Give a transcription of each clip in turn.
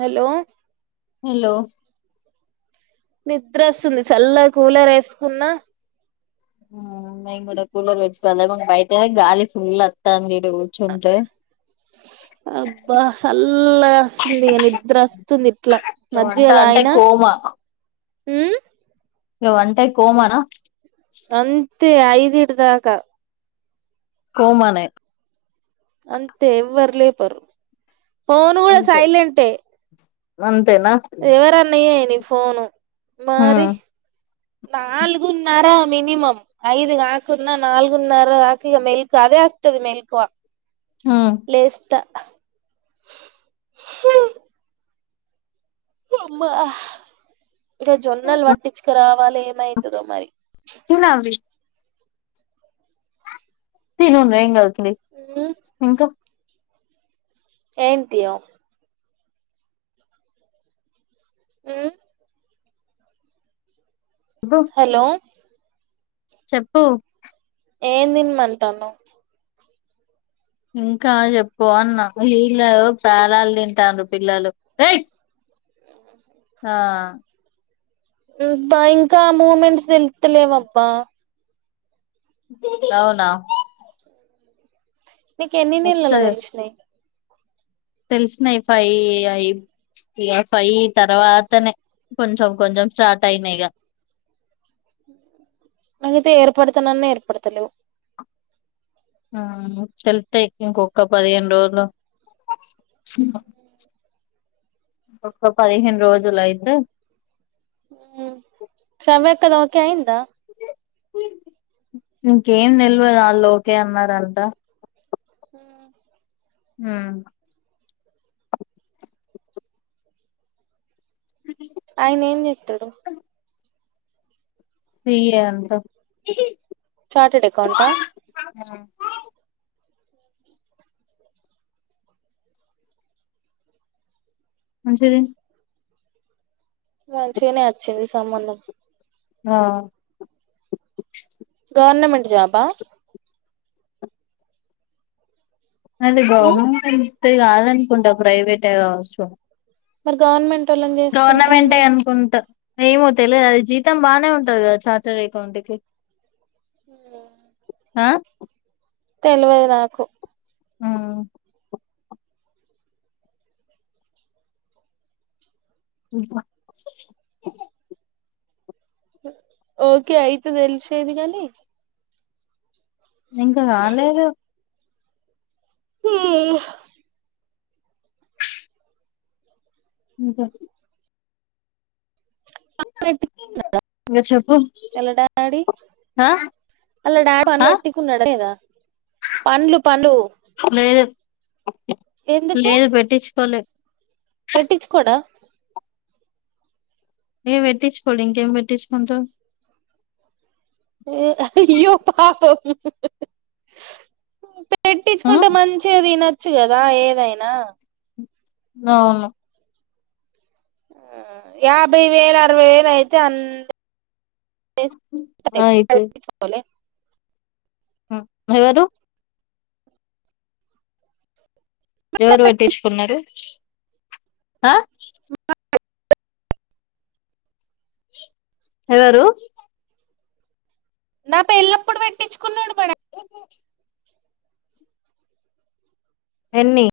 Hello hello నిద్రస్తుంది సల్ల cooler ఏసుకున్న ఆ మేం కూడా కూలర్ పెట్టుకోలే మాకు బయటనే గాలి ఫుల్ అత్తంది కూర్చుంటే స్స్ అబ్బా సల్లగస్తుంది ఇగా నిద్ర అస్తుంది ఇట్లా ఇగ మజ్జిగ వంట దాగి అంటే కోమా ఉ నువ్ బంటే కోమాన అంతే ఐదిటి దాకా కోమనే అంతే ఎవ్వరు లేపరు ఫోన్ గూడ అంతే సైలెంటే అంతేనా ఎవరన్న జేయని ఫోను హ్మ్ మారి నాలుగున్నర మినిమం ఐదు గాకున్నా నాల్గున్నర దాకా ఇగ మెల్క అదే అత్తది మెల్కువ హ్మ్ లేస్తా అమ్మా ఇగా జొన్నలు పట్టిచ్చుక రావాలి ఏమయితదో మరి తినావి [unintelligible] తినుండ్రి ఏం గాదు తిను ఉమ్ ఇంకా ఏంటియో ఉ చెప్పు హలో చెప్పు ఏం దిన్మంటన్నవ్ ఇంకా జెప్పు అన్నా వీళ్ళ పేళాలు దింటాండ్రు పిల్లలు ఎయ్ ఆ ఆ ఇ బా ఇంకా మూమెంట్స్ తెలుస్తలేవబ్బా అవునా నీకు ఎన్ని నీళ్ళల్లా వస్తది తెలిసినయ్ తెలిసినయి ఫై ఐ ఇగ ఫై తర్వాతనే కొంచెం కొంచెం స్టార్ట్ అయినాయిగా అయితే ఏర్పడుతనన్న ఏర్పడతలేవు ఆ అవును తెలుత్తాయి ఇంకొక్క పదిహేను రోజులు ఉ ఒక్క పదిహేను రోజులు అయితే ఉ శ్రావ్యక్కది ఒకే అయిందా ఇంకేం డెల్వదు ఆళ్ళు ఒకే అన్నారంట ఆ హ్మ్ ఆయనేం చెత్తడు. సి ఏ అంట చాటేడ్ అకౌంటా ఉమ్ మంచిది మంచిగనే వచ్చింది సంబంధం ఆ జాబ అది ఉమ్ గవర్నమెంటయితే కాదనుకుంటా ప్రైవేటే కావచ్చు. మర్ గవర్నమెం గవర్నమెంటే అనుకుంట ఏమో తెలియదు అది జీతం బాగానే ఉంటది కదా చార్టెడ్ అకౌంట్కిి మ్ ఆ తెలవదు నాకు ఆ [unintelligible] ఓకే అయితే తెలిసేది కాని ఇంకా కాలేదు. హ ఇంకేంటి ఇంగ చెప్పు ఆ అల్లుడా పన్లు ఆ పెట్టుకున్నాడ లేదా పన్లు పన్లు లేదు లేదు పెట్టిచ్చుకోలే పెట్టిచ్చుకోడా ఇగ పెట్టిచ్చుకోడు ఇంకేం పెట్టిచ్చుకుంట ఏ అయ్యో పాపం. ఆ పెట్టిచ్చుకుంటే మంచిగ తినచ్చు కదా ఏదైనా అవును. ఆ యాభై వేలు అరవై వేలు అయితే అంద్ ఆ, [unintelligible] మ్ ఎవరు ఎవరు పెట్టిచ్చుకున్నరు ఆ ఎవరు నా పెల్లప్పుడు పెట్టించుకున్నడు మ ఎన్ని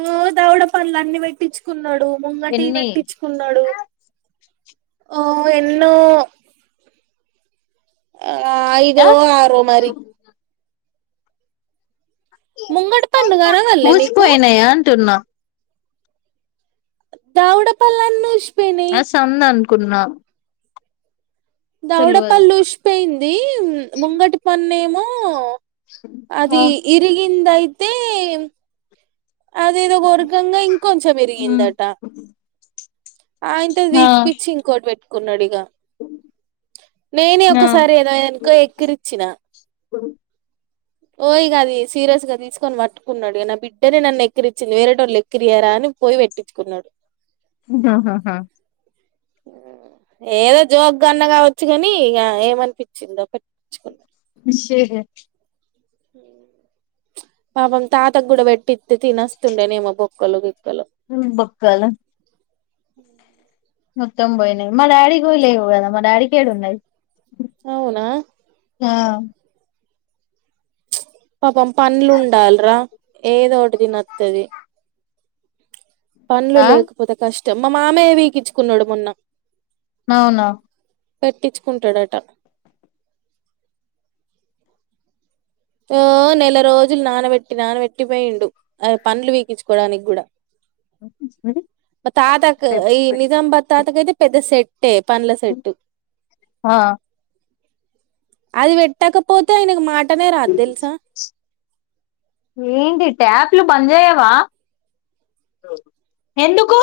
ఆ దవడ పండ్లన్ని పెట్టించుకున్నాడు. ముంగటివి ఎన్ని పెట్టించుకున్నాడు. ఆ ఎన్నో ఆ ఐదో ఆ ఆరో మరి ముంగటి పన్ను కనపడ్లే నీకు పూసిపోయినాయా అంటున్నా దౌడ పల్లన్ని ఉష్ అస్తందునుకున్నాం. దౌడపల్ళు ఉషిపోయింది. ముంగటి పన్నేమో ఆ కిందయితే అదేదో కొరకంగ ఇంకొంచెం ఉమ్ ఇరిగిందట ఆయన్తో ఆ పీక్ పిచ్చి ఇంకోటి పెట్టుకున్నాడు ఇగ నేనే ఆ ఒకసారి ఏదాన్నుకో ఎక్కిరిచ్చిన స ఓయి గది సీరియస్ గా తీసుకొని పట్టుకున్నాడు. నా బిడ్డనే నన్ను ఎకిరిచ్చింది. వేరే టో ళ్ళు ఎక్కిరియారా నన్ను. పోయి పెట్టించుకున్నాడు. ఆహాహా! ఏదో జోగ్గా అన్నా కావచ్చు కానీ, ఏమనిపించిందో ఒకటి. [unintelligible] పాపం తాత కూడా పెట్టిత్తె తినస్తుండేనే ఏమో బొక్కలు గిక్కలు. మ్, బొక్కలు మొత్తం పోయినాయి. మా డాడీకిలేవు కదా మా డాడీకేడ ఉన్నాయి. అవునా? ఆ పాపం పండ్లు ఉండాలరా ఏదోటి తినోత్తాది. పండ్లు ఆ లేకపోతే కష్టం. మా మామయ్య పీకించుకున్నాడు మొన్న. అవునా! పెట్టించుకుంటాడట. నెల రోజులు నానబెట్టి నానబెట్టి పోయిండు అ పండ్లు పీకించుకోవడానికి కూడా. మా తాతకు ఈ నిజాంబాద్ తాతకు అయితే పెద్ద సెట్ ట్టే పండ్ల సెట్టు. ఆ అది పెట్టకపోతే ఆయనకు మాటనే రాదు తెలుసా? ఏంటి ట్యాప్లు బంద్ చేయవా? ఎందుకు?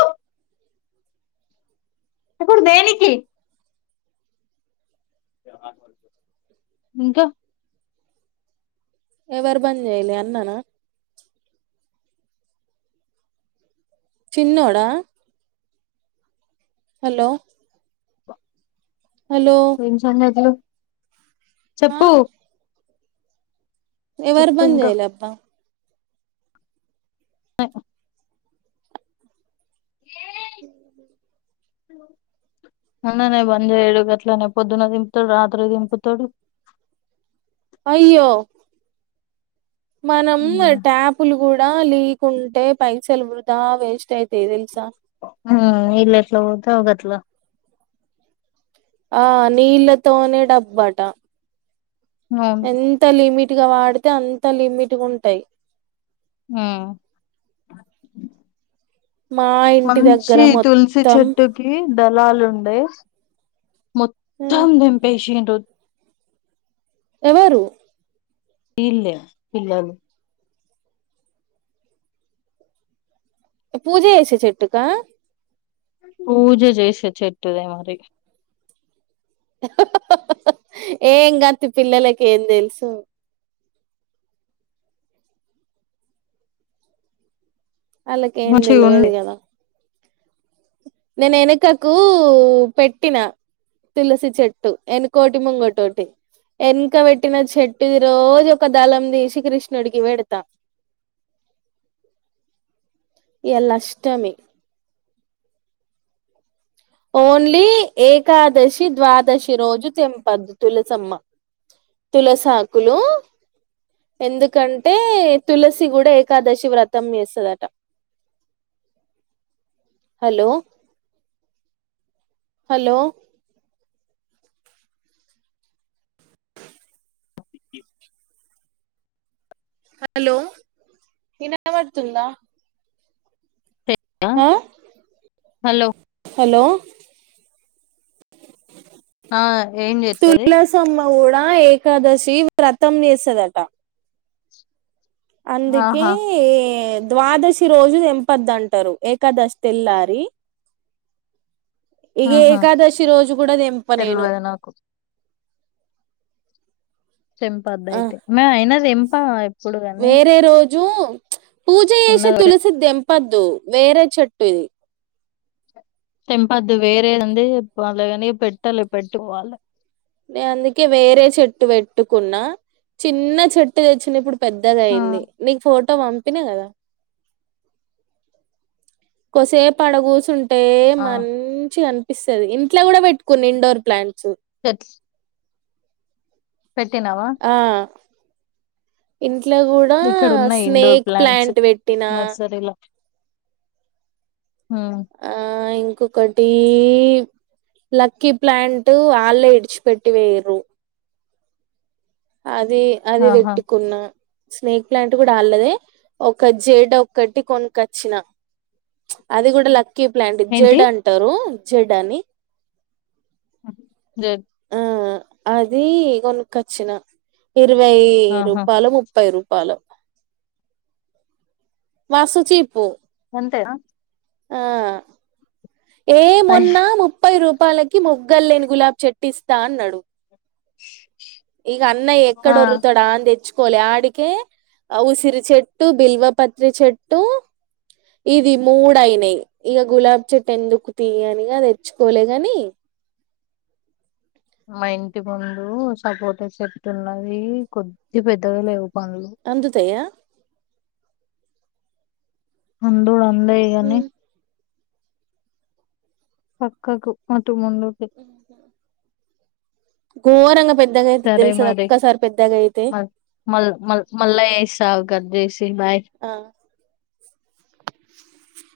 ఇపుడు దేనికి? ఇంకా. ఎవరు బంద్ చేయాలి అన్నానా? చిన్నోడా హలో! హలో ఎంటిసంగతులు ఆ చెప్పు. ఎవరు చెప్పు బంద్ ఇంకా చేయలే అక్కా? అ [unintelligible] హ [unintelligible] హలో! అన్ననే బంద్ చేయడు గట్లనే పొద్దున దింపుతాడు రాత్రి దింపుతాడు. అయ్యో! మనం ట్యాపులు కూడా లీక్ ఉంటే పైసలు వృధా వేస్ట్ అయితాయి తెలుసా? మ్ ఈళ్లు ఎట్ల పోతే గట్ల ఆ నీళ్ళతోనే డబ్బుట. అవును ఎంత లిమిట్గా వాడితే అంత లిమిట్గా ఉంటాయి. మ్ మా ఇంటి దగ్గర మంచి తుల్సి మొత్తం చెట్టుకి దళాలు ఉండ అే మొత్తం ఉమ్, నింపేసిండు. ఎవరు ఈల్లే పిల్లలు. పూజా చేసే చెట్టుకా? పూజ చేసే చెట్టుదే మరి. హ హహ్ హ హహ్ ఏం గాద్ పిల్లలకి ఏం తెలుసు. వాళ్ళకి ఏం మంచిగా ఉండే తెలవదు కదా, నేను వెనుకకు పెట్టినా. తులసి చెట్టు ఎన కోటి ముంగోటోటి. ఏనక వేట్టిన షటుది, రోజు ఒక దళం తీసి కృష్ణుడికి వేడతా. ఎలాష్టమి. ఓన్లీ ఏకాదశి, ద్వాదశి రోజు తెంపద్దు? తులసమ్మ. తులస ఆకులు. ఎందుకంటే? తులసి కూడా ఏకాదశి వ్రతం వేస్తదట. హలో. హలో. హలో! ఇనపడుతుందా? ఏక [unintelligible] హలో. హలో. ఆ ఏం చేత్తది తులసమ్మ, గూడా ఏకాదశి. టివ్, వ్రతం చేస్తదంట? అందుకే, ఆహా ఎయిద. ద్వాదశి రోజు, తెంపదు అంటారు. ఏకాదశి తెల్లారి. ఇగా ఆహా ఏకాదశి రోజు, కూడా తెంపా నేను. తెల్వదు నాకు తెంపద్దు ఆ అయితే! మె అయినా తెంపా ఎప్పుడు కాని. జూ, పూజ చేసే ఉన్నది తులసిద్ తెంపద్దు? వేరే చెట్టు ఇది. తెంపద్దు? వేరేది ఉంది. వలయ అన్ని పెట్టాలి పెట్టుకోవాలి. నే, అందుకే వేరే చెట్టు పెట్టుకున్నా. చిన్న చెట్టు తెచ్చిన ఇప్పుడు. పెద్దగ ఆ అయింది. నీకు ఫోటో. తో పంపిన కదా? కొసేప ఆడ కూసున్నట్టే. టే, ఆ మంచి ఆనపిస్తుది. ఇంట్లో కూడా పెట్టుకున్న ఇండోర్ ప్లాంట్స్. [unintelligible] పెట్టినావా? ఆ ఇంట్లో కూడా ఇక్కడ ఉన్నాయి ఇండోర్ స్నేక్ ప్లాంట్స్ ప్లాంట్ పెట్టినా? నర్సరీలో ఉమ్ ఆ, ఇంకొకటి. లక్కీ ప్లాంట్ అలే ఇచ్చిపెట్టి, పోయిరు. అది, అది ఆహా వెట్టుకున్న. స్నేక్ ప్లాంట్ కూడా, అలదే ఒక జేడ్ ఒకటి కొన్కొచ్చిన. అది కూడా లక్కీ ప్లాంట్. ఏంటి జేడ్ అంటారు జెడ్ అని. మ్, జెడ్. ఆ, అది కొన్కొచ్చిన. ఇరవై ఆహా రూపాలో, ముప్పై రూపాలో. మస్త్ చీప్. అంతేనా? ఆ, ఏ అయ్, మొన్నా ముప్పై రూప్. తపాలకి మొగ్గ లేని, గులాబ్ చెట్టు ఇస్తా అన్నాడు. [inaudible] ఇగ అన్న, ఎక్కడ ఆ ఓరుతాడా అని తెచ్. కోలే అడికే, ఆ ఉసిరి చెట్టు, బిల్వపత్రీ చెట్టు. ఇది మూడు అయినయి. ఇగ గులాబ్ చెట్టు ఎందుకు తీయనిగా తెచ్చుకోలే గానీ. మా ఇంటి ముందు సపోటా చెట్టు ఉన్నది. కొద్ది పెద్దగా లేవ్. అందుతయ్యాయా? అంధుడు అందయి గానీ, పక్కకు, అటు ముందుకి. గోరంగా, పోయింది. సరే మరి, మల్ మల్ మల్ మల్లజేస్తాగు. కాజేసిన్ బాయ్. [unintelligible]